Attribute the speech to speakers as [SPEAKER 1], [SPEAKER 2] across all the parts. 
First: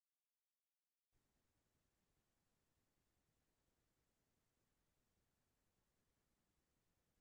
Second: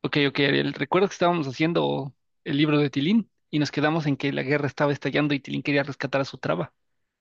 [SPEAKER 1] Ok, ok, Ariel. Recuerdo que estábamos haciendo el libro de Tilín y nos quedamos en que la guerra estaba estallando y Tilín quería rescatar a su traba.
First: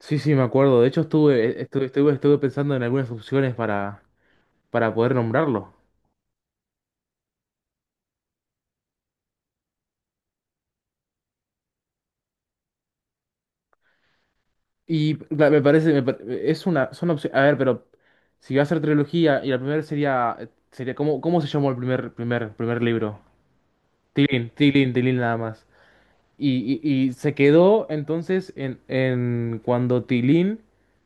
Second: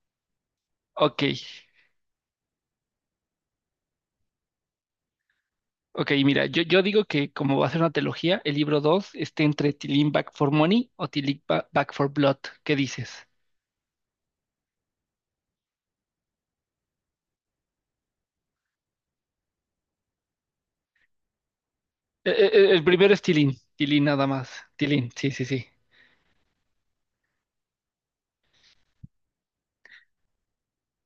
[SPEAKER 2] Sí, sí, me acuerdo. De hecho,
[SPEAKER 1] Ok,
[SPEAKER 2] estuve pensando en algunas opciones para poder nombrarlo.
[SPEAKER 1] ok, mira, yo digo que como va a ser una trilogía, el libro 2 esté entre Tilín Back for Money o Back for Blood. ¿Qué dices?
[SPEAKER 2] Me parece, es una, son opciones. A ver, pero si va a ser trilogía y la primera sería, sería ¿cómo, cómo se llamó el primer, primer, primer
[SPEAKER 1] El primero
[SPEAKER 2] libro?
[SPEAKER 1] es Tilín, Tilín nada más. Tilín,
[SPEAKER 2] Tilín
[SPEAKER 1] sí,
[SPEAKER 2] nada
[SPEAKER 1] sí,
[SPEAKER 2] más.
[SPEAKER 1] sí.
[SPEAKER 2] Y se quedó entonces en cuando Tilín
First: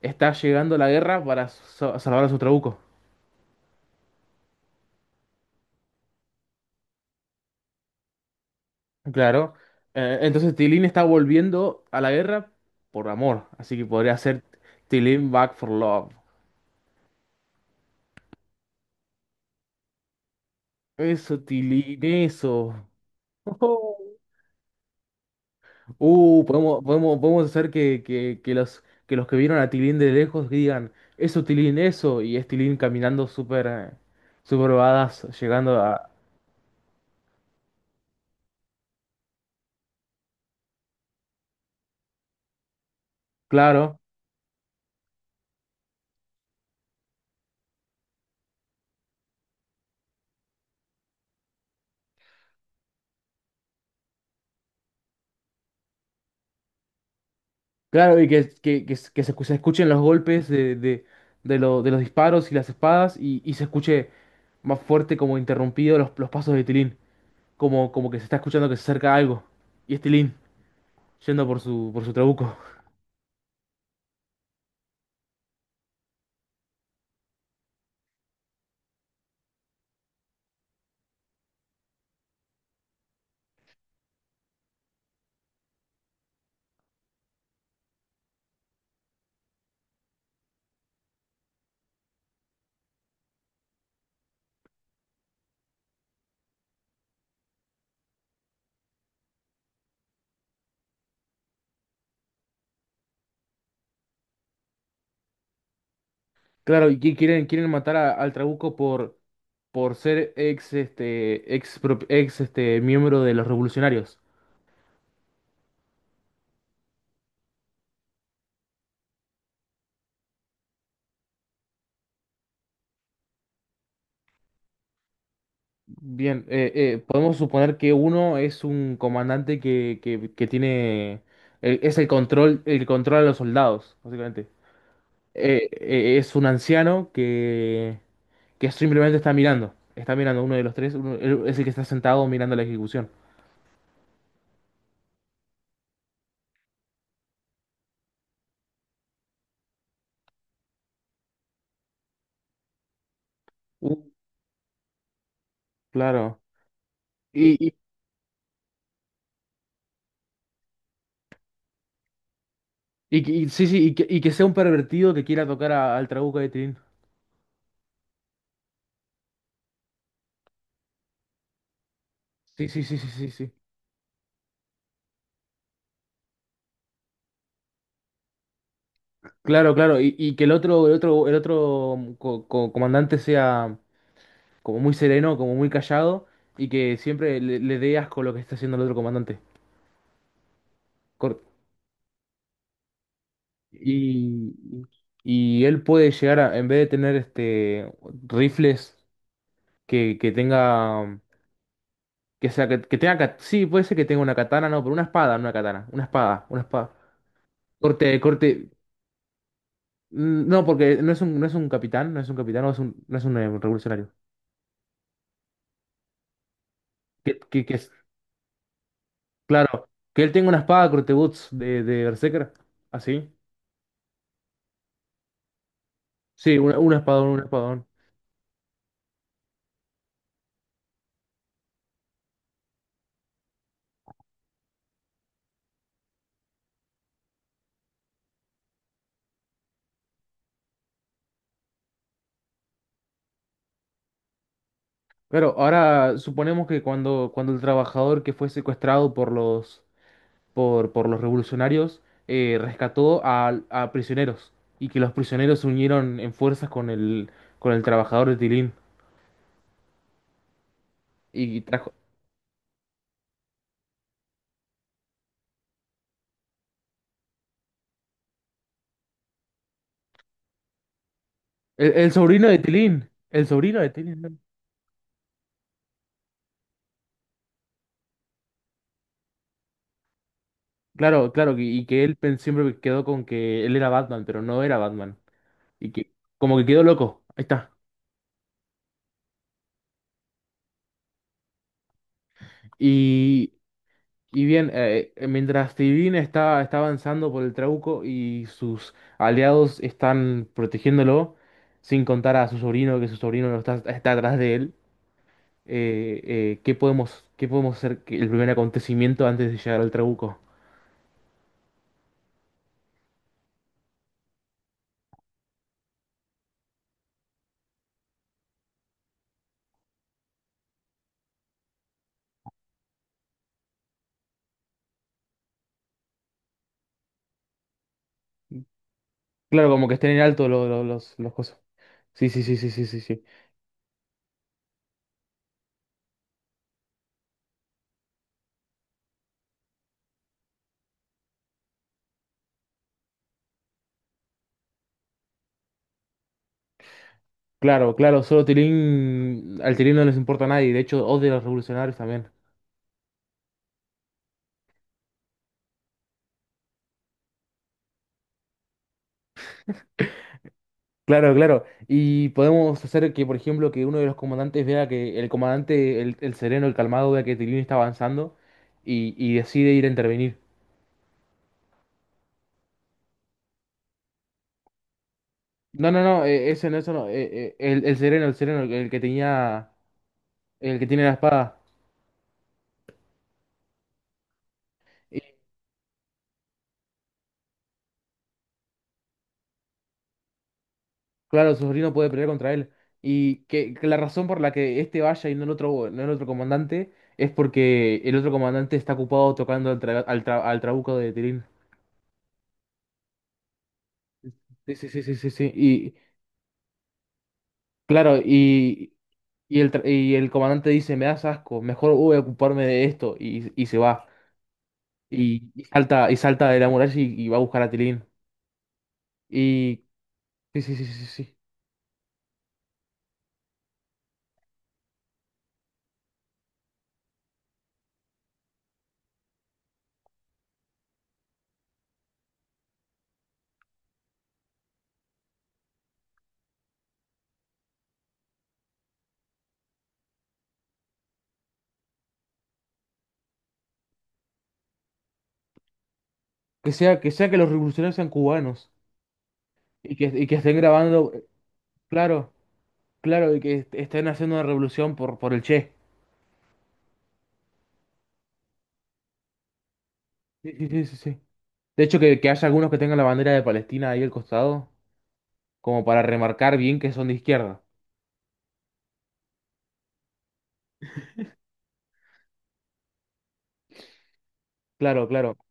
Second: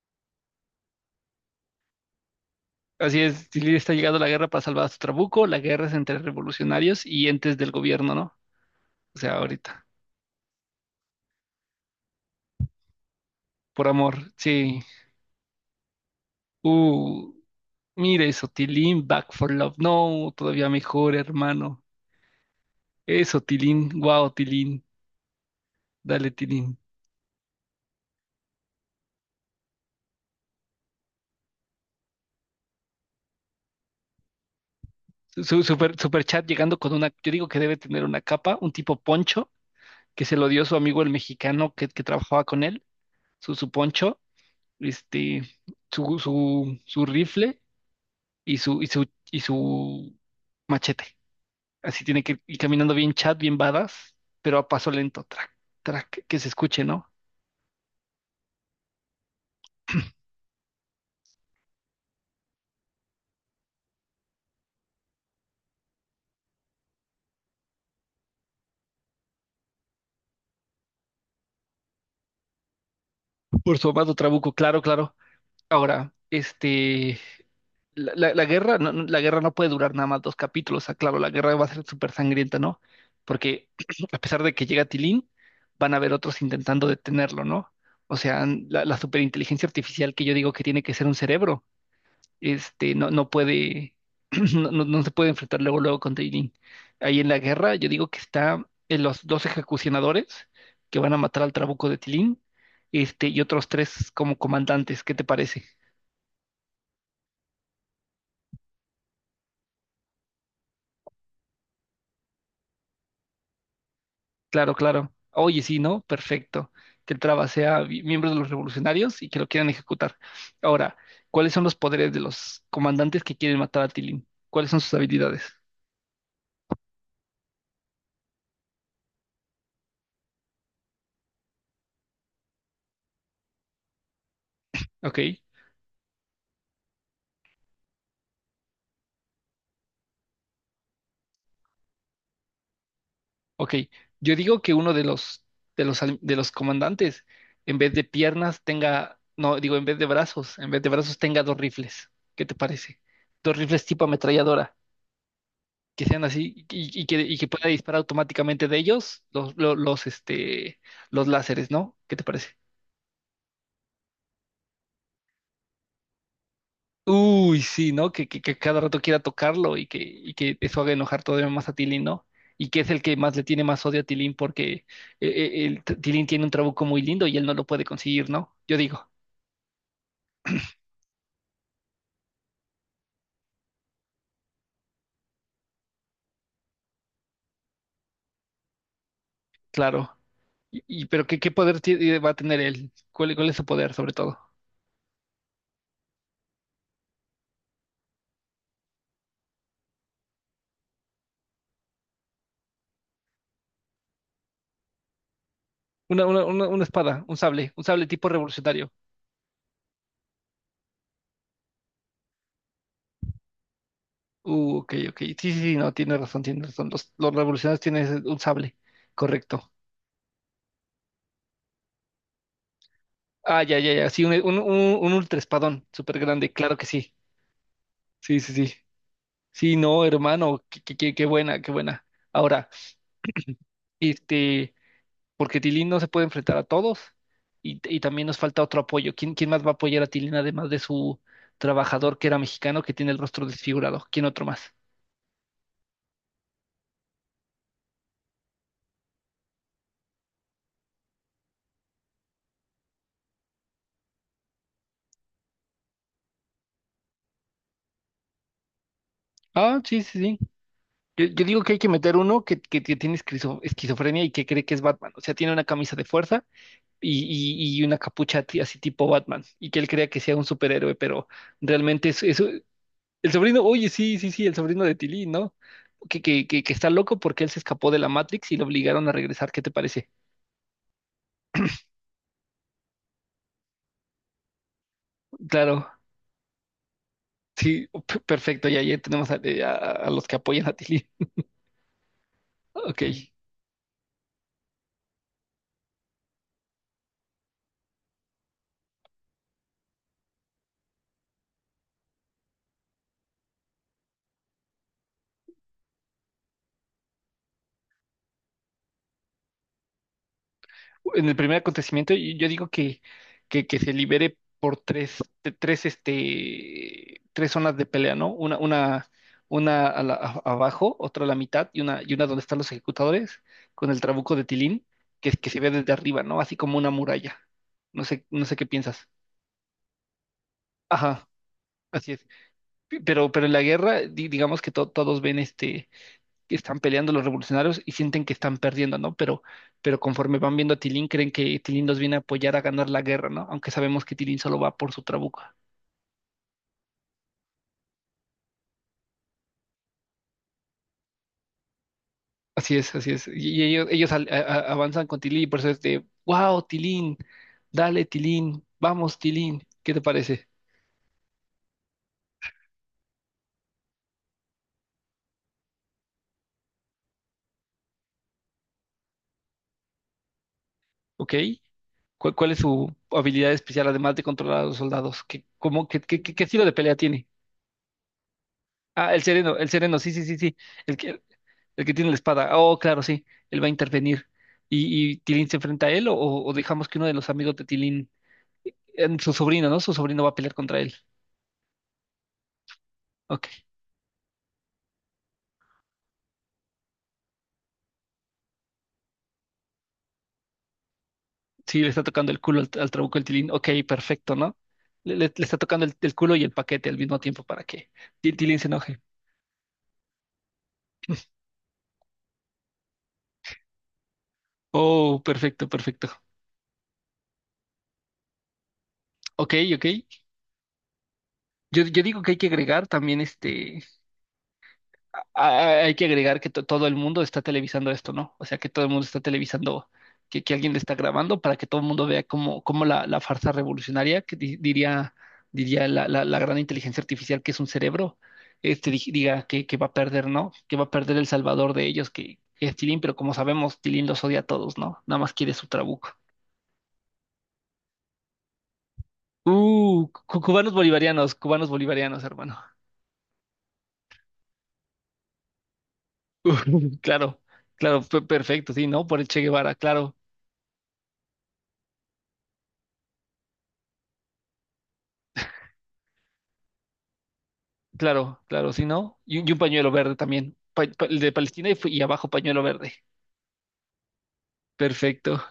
[SPEAKER 2] está llegando a la guerra para salvar a su trabuco.
[SPEAKER 1] Así es, Tilín está llegando a la guerra para salvar a su trabuco. La guerra es entre revolucionarios y entes del gobierno, ¿no? O sea,
[SPEAKER 2] Claro.
[SPEAKER 1] ahorita.
[SPEAKER 2] Entonces Tilín está volviendo a la guerra por amor. Así que
[SPEAKER 1] Por
[SPEAKER 2] podría
[SPEAKER 1] amor,
[SPEAKER 2] ser
[SPEAKER 1] sí.
[SPEAKER 2] Tilín Back for Love.
[SPEAKER 1] Uh. Mira eso, Tilín, Back for Love. No, todavía mejor,
[SPEAKER 2] Eso,
[SPEAKER 1] hermano.
[SPEAKER 2] Tilín, eso.
[SPEAKER 1] Eso, Tilín,
[SPEAKER 2] Ujú.
[SPEAKER 1] wow, Tilín. Dale, Tilín.
[SPEAKER 2] Podemos hacer que, que los, que los que vieron a Tilín de lejos digan, eso, Tilín, eso. Y es Tilín caminando súper súper badass,
[SPEAKER 1] Su,
[SPEAKER 2] llegando
[SPEAKER 1] super,
[SPEAKER 2] a...
[SPEAKER 1] super chat llegando con una, yo digo que debe tener una capa, un tipo poncho, que se lo dio su amigo el mexicano que trabajaba con él, su
[SPEAKER 2] Claro.
[SPEAKER 1] poncho, este, su rifle y su machete. Así tiene que ir caminando bien chat, bien badass, pero a paso lento, track, track, que se escuche, ¿no?
[SPEAKER 2] Claro, y que, que se se escuchen los golpes de de los disparos y las espadas y se escuche más fuerte como interrumpido los pasos de Tilín, como, como que se está escuchando que se acerca algo. Y es Tilín yendo por su trabuco.
[SPEAKER 1] Por su amado Trabuco, claro, claro. Ahora, la guerra, no, no, la guerra no puede durar nada más dos capítulos. Ah, claro, la guerra va a ser súper sangrienta, ¿no? Porque a pesar de que llega Tilín, van a haber otros intentando detenerlo, ¿no? O sea, la, la superinteligencia artificial que yo digo que tiene que ser un cerebro, no, no puede, no, no se puede enfrentar luego, luego con Tilín. Ahí en la guerra, yo digo que está en los dos ejecucionadores que van a matar al trabuco de Tilín, y otros tres como comandantes. ¿Qué te parece?
[SPEAKER 2] Claro, y que quieren, quieren matar al trabuco por ser ex, este, ex, ex este, miembro de los revolucionarios.
[SPEAKER 1] Claro, claro. Oye, sí, ¿no? Perfecto. Que el Traba sea miembro de los revolucionarios y que lo quieran ejecutar. Ahora, ¿cuáles son los poderes de los comandantes que quieren matar a Tilín? ¿Cuáles son sus habilidades?
[SPEAKER 2] Bien, podemos suponer que uno es un comandante que, que tiene, es el control a los soldados, básicamente.
[SPEAKER 1] Ok,
[SPEAKER 2] Es un anciano que simplemente está mirando uno de los tres, él es el que está sentado mirando la ejecución.
[SPEAKER 1] ok. Yo digo que uno de los, de los comandantes, en vez de piernas, tenga, no, digo, en vez de brazos, en vez de brazos tenga dos rifles. ¿Qué te parece? Dos rifles
[SPEAKER 2] Uh,
[SPEAKER 1] tipo ametralladora, que sean
[SPEAKER 2] claro.
[SPEAKER 1] así y, y que
[SPEAKER 2] Y,
[SPEAKER 1] pueda
[SPEAKER 2] y,
[SPEAKER 1] disparar automáticamente de ellos los, los, los láseres, ¿no? ¿Qué te parece?
[SPEAKER 2] y que- y- sí, sí, y que sea un pervertido que quiera tocar al Trabuco de Tilín.
[SPEAKER 1] Uy, sí, ¿no? Que, que cada rato quiera tocarlo y que eso haga enojar todavía más a Tilín, ¿no? Y
[SPEAKER 2] Sí,
[SPEAKER 1] que
[SPEAKER 2] sí,
[SPEAKER 1] es
[SPEAKER 2] sí,
[SPEAKER 1] el
[SPEAKER 2] sí,
[SPEAKER 1] que
[SPEAKER 2] sí,
[SPEAKER 1] más le
[SPEAKER 2] sí.
[SPEAKER 1] tiene más odio a Tilín porque el Tilín tiene un trabuco muy lindo y él no lo puede conseguir, ¿no? Yo digo,
[SPEAKER 2] Claro, claro. Y que el otro, el otro, el otro mm, comandante sea, como muy sereno, como muy callado, y que siempre le, le dé asco lo que está haciendo el otro comandante.
[SPEAKER 1] claro. Pero ¿qué,
[SPEAKER 2] Cor-
[SPEAKER 1] qué poder va a tener él? ¿Cuál, cuál es su poder, sobre todo?
[SPEAKER 2] Y, y él puede llegar a, en vez de tener este rifles que tenga, que sea, que tenga, sí, puede ser que tenga una katana, no, pero una espada, no una katana, una
[SPEAKER 1] Una, una,
[SPEAKER 2] espada, una
[SPEAKER 1] una, una
[SPEAKER 2] espada.
[SPEAKER 1] espada, un sable
[SPEAKER 2] Corte,
[SPEAKER 1] tipo
[SPEAKER 2] corte,
[SPEAKER 1] revolucionario.
[SPEAKER 2] mm, no, porque no es un, no es un capitán, no es un capitán, no es un, no es un revolucionario.
[SPEAKER 1] Ok, ok. Sí, sí, sí, no, tiene razón, tiene razón. Los
[SPEAKER 2] Que
[SPEAKER 1] revolucionarios
[SPEAKER 2] es,
[SPEAKER 1] tienen un sable, correcto.
[SPEAKER 2] claro, que él tenga una espada corte boots de Berserker, así.
[SPEAKER 1] Ah, ya, ya, ya. Sí, un ultraespadón súper grande,
[SPEAKER 2] Sí,
[SPEAKER 1] claro
[SPEAKER 2] una,
[SPEAKER 1] que
[SPEAKER 2] un
[SPEAKER 1] sí.
[SPEAKER 2] espadón, un espadón.
[SPEAKER 1] Sí, sí, sí. Sí, no, hermano, qué, qué, qué buena, qué buena. Ahora, este, porque Tilín no se puede enfrentar a todos y también nos falta otro apoyo. ¿Quién, quién más va a apoyar a Tilín además de su trabajador que era mexicano que tiene el rostro desfigurado? ¿Quién otro más?
[SPEAKER 2] Pero ahora suponemos que cuando, cuando el trabajador que fue secuestrado por los, por los revolucionarios rescató a prisioneros y que los prisioneros se unieron en fuerzas con el trabajador de Tilín
[SPEAKER 1] Ah, sí, sí, sí. Yo
[SPEAKER 2] y
[SPEAKER 1] digo que hay que
[SPEAKER 2] trajo...
[SPEAKER 1] meter uno que, que tiene esquizofrenia y que cree que es Batman. O sea, tiene una camisa de fuerza y, y una capucha así tipo Batman. Y que él crea que sea un superhéroe, pero
[SPEAKER 2] El,
[SPEAKER 1] realmente
[SPEAKER 2] el
[SPEAKER 1] es-
[SPEAKER 2] sobrino de Tilín,
[SPEAKER 1] El
[SPEAKER 2] el
[SPEAKER 1] sobrino,
[SPEAKER 2] sobrino
[SPEAKER 1] oye,
[SPEAKER 2] de
[SPEAKER 1] sí,
[SPEAKER 2] Tilín. ¿No?
[SPEAKER 1] sí, sí, el sobrino de Tilly, ¿no? Que, que está loco porque él se escapó de la Matrix y lo obligaron a regresar. ¿Qué te parece?
[SPEAKER 2] Claro, claro, que- y que él siempre quedó con que él era Batman, pero no era Batman.
[SPEAKER 1] Claro,
[SPEAKER 2] Y que como que quedó loco, ahí está.
[SPEAKER 1] sí, perfecto. Ya, ya tenemos a, a los que apoyan a Tilly. Ok.
[SPEAKER 2] Y bien, mientras Tivin está, está avanzando por el Trauco y sus aliados están protegiéndolo, sin contar a su sobrino, que su sobrino no está, está atrás de él, qué podemos hacer que el primer acontecimiento antes de llegar al Trauco?
[SPEAKER 1] En el primer acontecimiento, y yo digo que se libere por tres, tres, tres zonas de pelea, ¿no? Una a abajo, otra a la mitad y una donde están los ejecutadores con el trabuco de Tilín, que se ve desde arriba, ¿no? Así como una muralla. No sé, no sé qué piensas.
[SPEAKER 2] Claro, como que estén en alto
[SPEAKER 1] Ajá,
[SPEAKER 2] los cosas.
[SPEAKER 1] así es.
[SPEAKER 2] Sí, sí, sí, sí, sí, sí, sí.
[SPEAKER 1] Pero en la guerra, digamos que todos ven que están peleando los revolucionarios y sienten que están perdiendo, ¿no? Pero conforme van viendo a Tilín, creen que Tilín los viene a apoyar a ganar la guerra, ¿no? Aunque sabemos que Tilín solo va por su trabuco.
[SPEAKER 2] Claro, claro, solo Tilín, al Tilín no les importa a nadie, de hecho, odia a los revolucionarios también.
[SPEAKER 1] Así es, así es. Y ellos, ellos avanzan con Tilín y por eso es de, wow, Tilín, dale, Tilín, vamos, Tilín, ¿qué te parece?
[SPEAKER 2] Claro, claro. Y podemos hacer que, por ejemplo, que uno de los comandantes vea que el comandante, el sereno, el calmado, vea que Tilín está avanzando y decide ir a intervenir.
[SPEAKER 1] ¿Ok? ¿Cuál, cuál es su habilidad especial, además de controlar a los soldados? ¿Qué, cómo,
[SPEAKER 2] No,
[SPEAKER 1] qué,
[SPEAKER 2] no,
[SPEAKER 1] qué,
[SPEAKER 2] no,
[SPEAKER 1] qué estilo
[SPEAKER 2] ese
[SPEAKER 1] de
[SPEAKER 2] no, eso
[SPEAKER 1] pelea
[SPEAKER 2] no.
[SPEAKER 1] tiene?
[SPEAKER 2] El sereno, el sereno, el, que
[SPEAKER 1] Ah, el
[SPEAKER 2] tenía,
[SPEAKER 1] sereno, sí, sí, sí, sí.
[SPEAKER 2] el que
[SPEAKER 1] El
[SPEAKER 2] tiene la
[SPEAKER 1] que,
[SPEAKER 2] espada.
[SPEAKER 1] El que tiene la espada. Oh, claro, sí. Él va a intervenir. Y
[SPEAKER 2] Y,
[SPEAKER 1] Tilín se enfrenta a él o dejamos que uno de los amigos de Tilín, su sobrino, ¿no? Su sobrino va a pelear contra él.
[SPEAKER 2] claro, su sobrino puede pelear contra él. Y
[SPEAKER 1] Ok.
[SPEAKER 2] que la razón por la que este vaya y no el otro, no el otro comandante es porque el otro comandante está ocupado tocando al, al, al trabuco de Tilín.
[SPEAKER 1] Sí, le está tocando el culo al, al trabuco el Tilín. Ok, perfecto, ¿no?
[SPEAKER 2] Sí, sí, sí,
[SPEAKER 1] Le,
[SPEAKER 2] sí, sí,
[SPEAKER 1] le
[SPEAKER 2] sí.
[SPEAKER 1] está tocando el culo y el paquete al mismo tiempo para que
[SPEAKER 2] Claro,
[SPEAKER 1] Tilín se enoje.
[SPEAKER 2] y, el, y el comandante dice, me das asco, mejor voy a ocuparme de esto, y se va.
[SPEAKER 1] Oh, perfecto, perfecto.
[SPEAKER 2] Y salta de la muralla y va a buscar a Tilín.
[SPEAKER 1] Ok, ok.
[SPEAKER 2] Y sí, sí, sí, sí, sí.
[SPEAKER 1] Yo digo que hay que agregar también Hay que agregar que todo el mundo está televisando esto, ¿no? O sea, que todo el mundo está televisando, que alguien le está grabando para que todo el mundo vea cómo, cómo la, la farsa revolucionaria, que diría, diría la, la gran inteligencia artificial que es un cerebro, diga que va a perder, ¿no? Que va a perder el salvador de ellos, que es Tilín, pero como sabemos, Tilín los odia a todos, ¿no? Nada más quiere su trabuco.
[SPEAKER 2] Que sea, que sea que los revolucionarios sean cubanos. Y que estén grabando,
[SPEAKER 1] Cubanos bolivarianos,
[SPEAKER 2] claro,
[SPEAKER 1] hermano.
[SPEAKER 2] claro, y que estén haciendo una revolución por el Che.
[SPEAKER 1] Claro, claro, perfecto, sí, ¿no? Por el Che Guevara, claro.
[SPEAKER 2] Sí, sí, sí, sí, sí. De hecho, que haya algunos que tengan la bandera de Palestina ahí al costado, como para remarcar bien que son de izquierda.
[SPEAKER 1] Claro, claro, si no. Y un pañuelo verde también. El de Palestina y, y abajo pañuelo verde.
[SPEAKER 2] Claro, claro.
[SPEAKER 1] Perfecto.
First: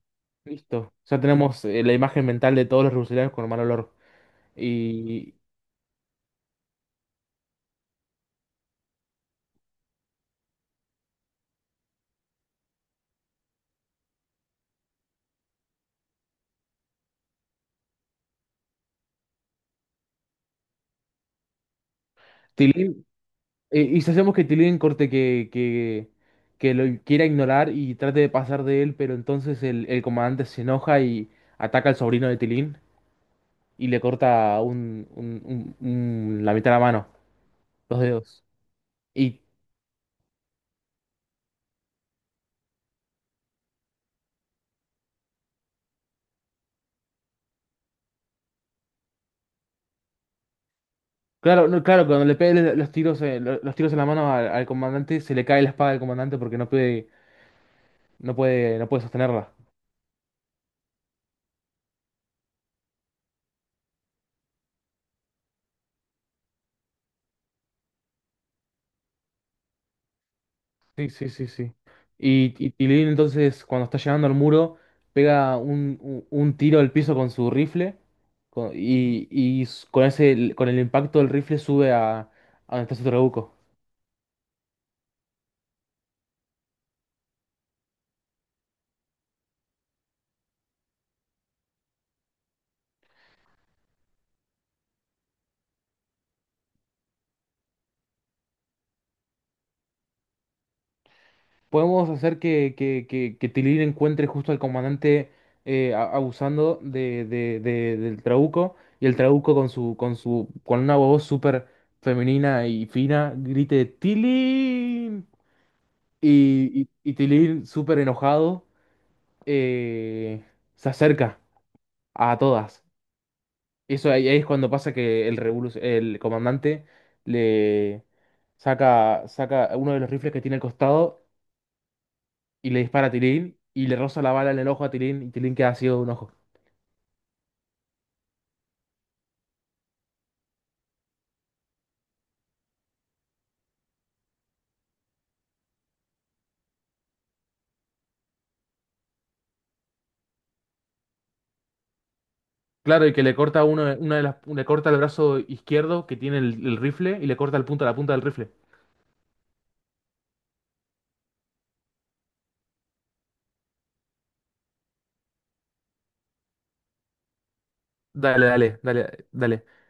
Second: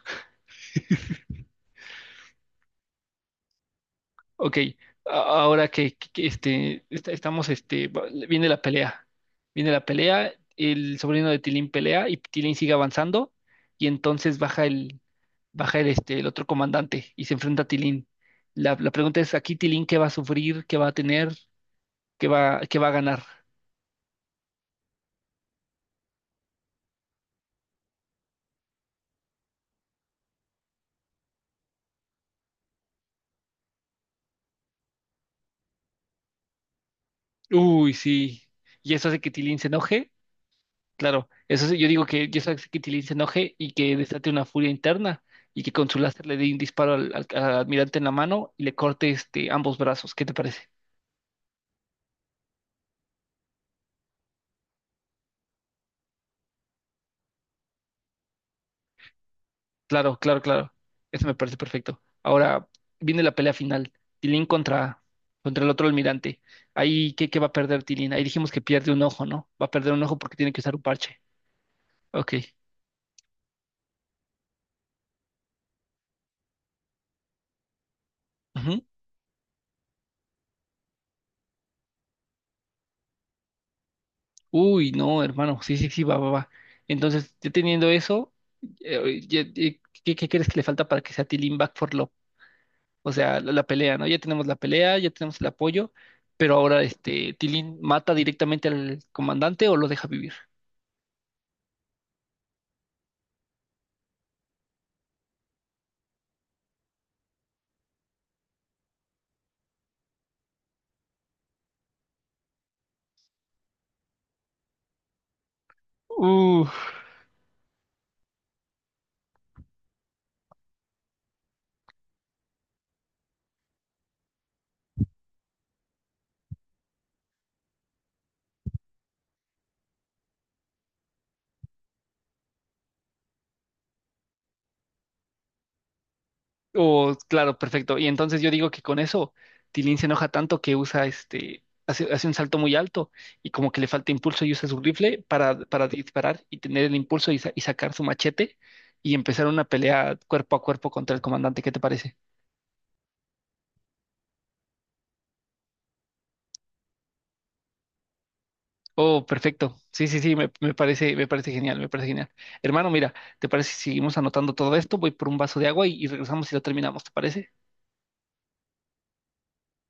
[SPEAKER 2] Listo. Ya tenemos la imagen mental de todos los rurales con mal olor.
[SPEAKER 1] Ok. a-
[SPEAKER 2] Y
[SPEAKER 1] Ahora que, que, estamos, viene la pelea. Viene la pelea. El sobrino de Tilín pelea y Tilín sigue avanzando. Y entonces baja el, el otro comandante y se enfrenta a Tilín. La pregunta es, aquí Tilín, ¿qué va a sufrir? ¿Qué va a tener? Qué va a
[SPEAKER 2] Tilín,
[SPEAKER 1] ganar?
[SPEAKER 2] ¿y si hacemos que Tilín que lo quiera ignorar y trate de pasar de él, pero entonces el comandante se enoja y ataca al sobrino de Tilín y le corta un, la mitad de la mano,
[SPEAKER 1] Uy,
[SPEAKER 2] los
[SPEAKER 1] sí.
[SPEAKER 2] dedos?
[SPEAKER 1] Y eso hace que
[SPEAKER 2] Y
[SPEAKER 1] Tilín se enoje. Claro, eso sí, yo digo que yo sé que Tilín se enoje y que desate una furia interna y que con su láser le dé un disparo al, al almirante en la mano y le corte ambos brazos. ¿Qué te parece?
[SPEAKER 2] claro, no, claro, cuando le pegue los tiros, los tiros en la mano al, al comandante, se le cae la espada del comandante porque no puede, no puede sostenerla.
[SPEAKER 1] Claro, claro, claro. Eso me parece perfecto. Ahora viene la pelea final. Tilín contra, contra el otro almirante. Ahí, ¿qué, qué va a perder Tilín? Ahí dijimos que pierde un ojo, ¿no? Va a perder un ojo porque tiene que usar un
[SPEAKER 2] Sí,
[SPEAKER 1] parche.
[SPEAKER 2] sí, sí, sí.
[SPEAKER 1] Ok.
[SPEAKER 2] Y Tilín entonces cuando está llegando al muro pega un, un tiro al piso con su rifle y con ese, con el impacto del rifle sube a donde está su trabuco.
[SPEAKER 1] Uy, no, hermano, sí, sí, sí, va, va, va. Entonces, ya teniendo eso, ¿qué, qué crees que le falta para que sea Tilín Back for Love? O sea, la pelea, ¿no? Ya tenemos la pelea, ya tenemos el apoyo, pero ahora Tilín mata directamente al comandante o lo deja vivir.
[SPEAKER 2] Podemos hacer que, que Tilín encuentre justo al comandante abusando de, del trabuco, y el trabuco con su, con su, con una voz súper femenina y fina grite ¡Tilín!
[SPEAKER 1] Uf.
[SPEAKER 2] Y Tilín súper enojado eh, se acerca a todas. Eso ahí, ahí es cuando pasa que el el comandante le saca uno de los rifles que tiene al costado y le dispara a Tilín y le roza la bala en el ojo a Tilín y Tilín queda ciego de un ojo.
[SPEAKER 1] Oh, claro, perfecto. Y entonces yo digo que con eso Tilín se enoja tanto que usa hace, hace un salto muy alto y como que le falta impulso y usa su rifle para disparar y tener el impulso y, y sacar su machete y empezar una pelea cuerpo a cuerpo contra el comandante. ¿Qué te parece?
[SPEAKER 2] Claro, y que le corta uno, una de las, le corta el brazo izquierdo que tiene el rifle y le corta el punta, la punta del rifle.
[SPEAKER 1] Oh, perfecto. Sí, sí, sí, me, me parece genial, me parece genial. Hermano, mira, ¿te parece si seguimos anotando todo esto? Voy por un vaso de agua y regresamos y lo terminamos, ¿te parece?
[SPEAKER 2] Dale, dale, dale, dale.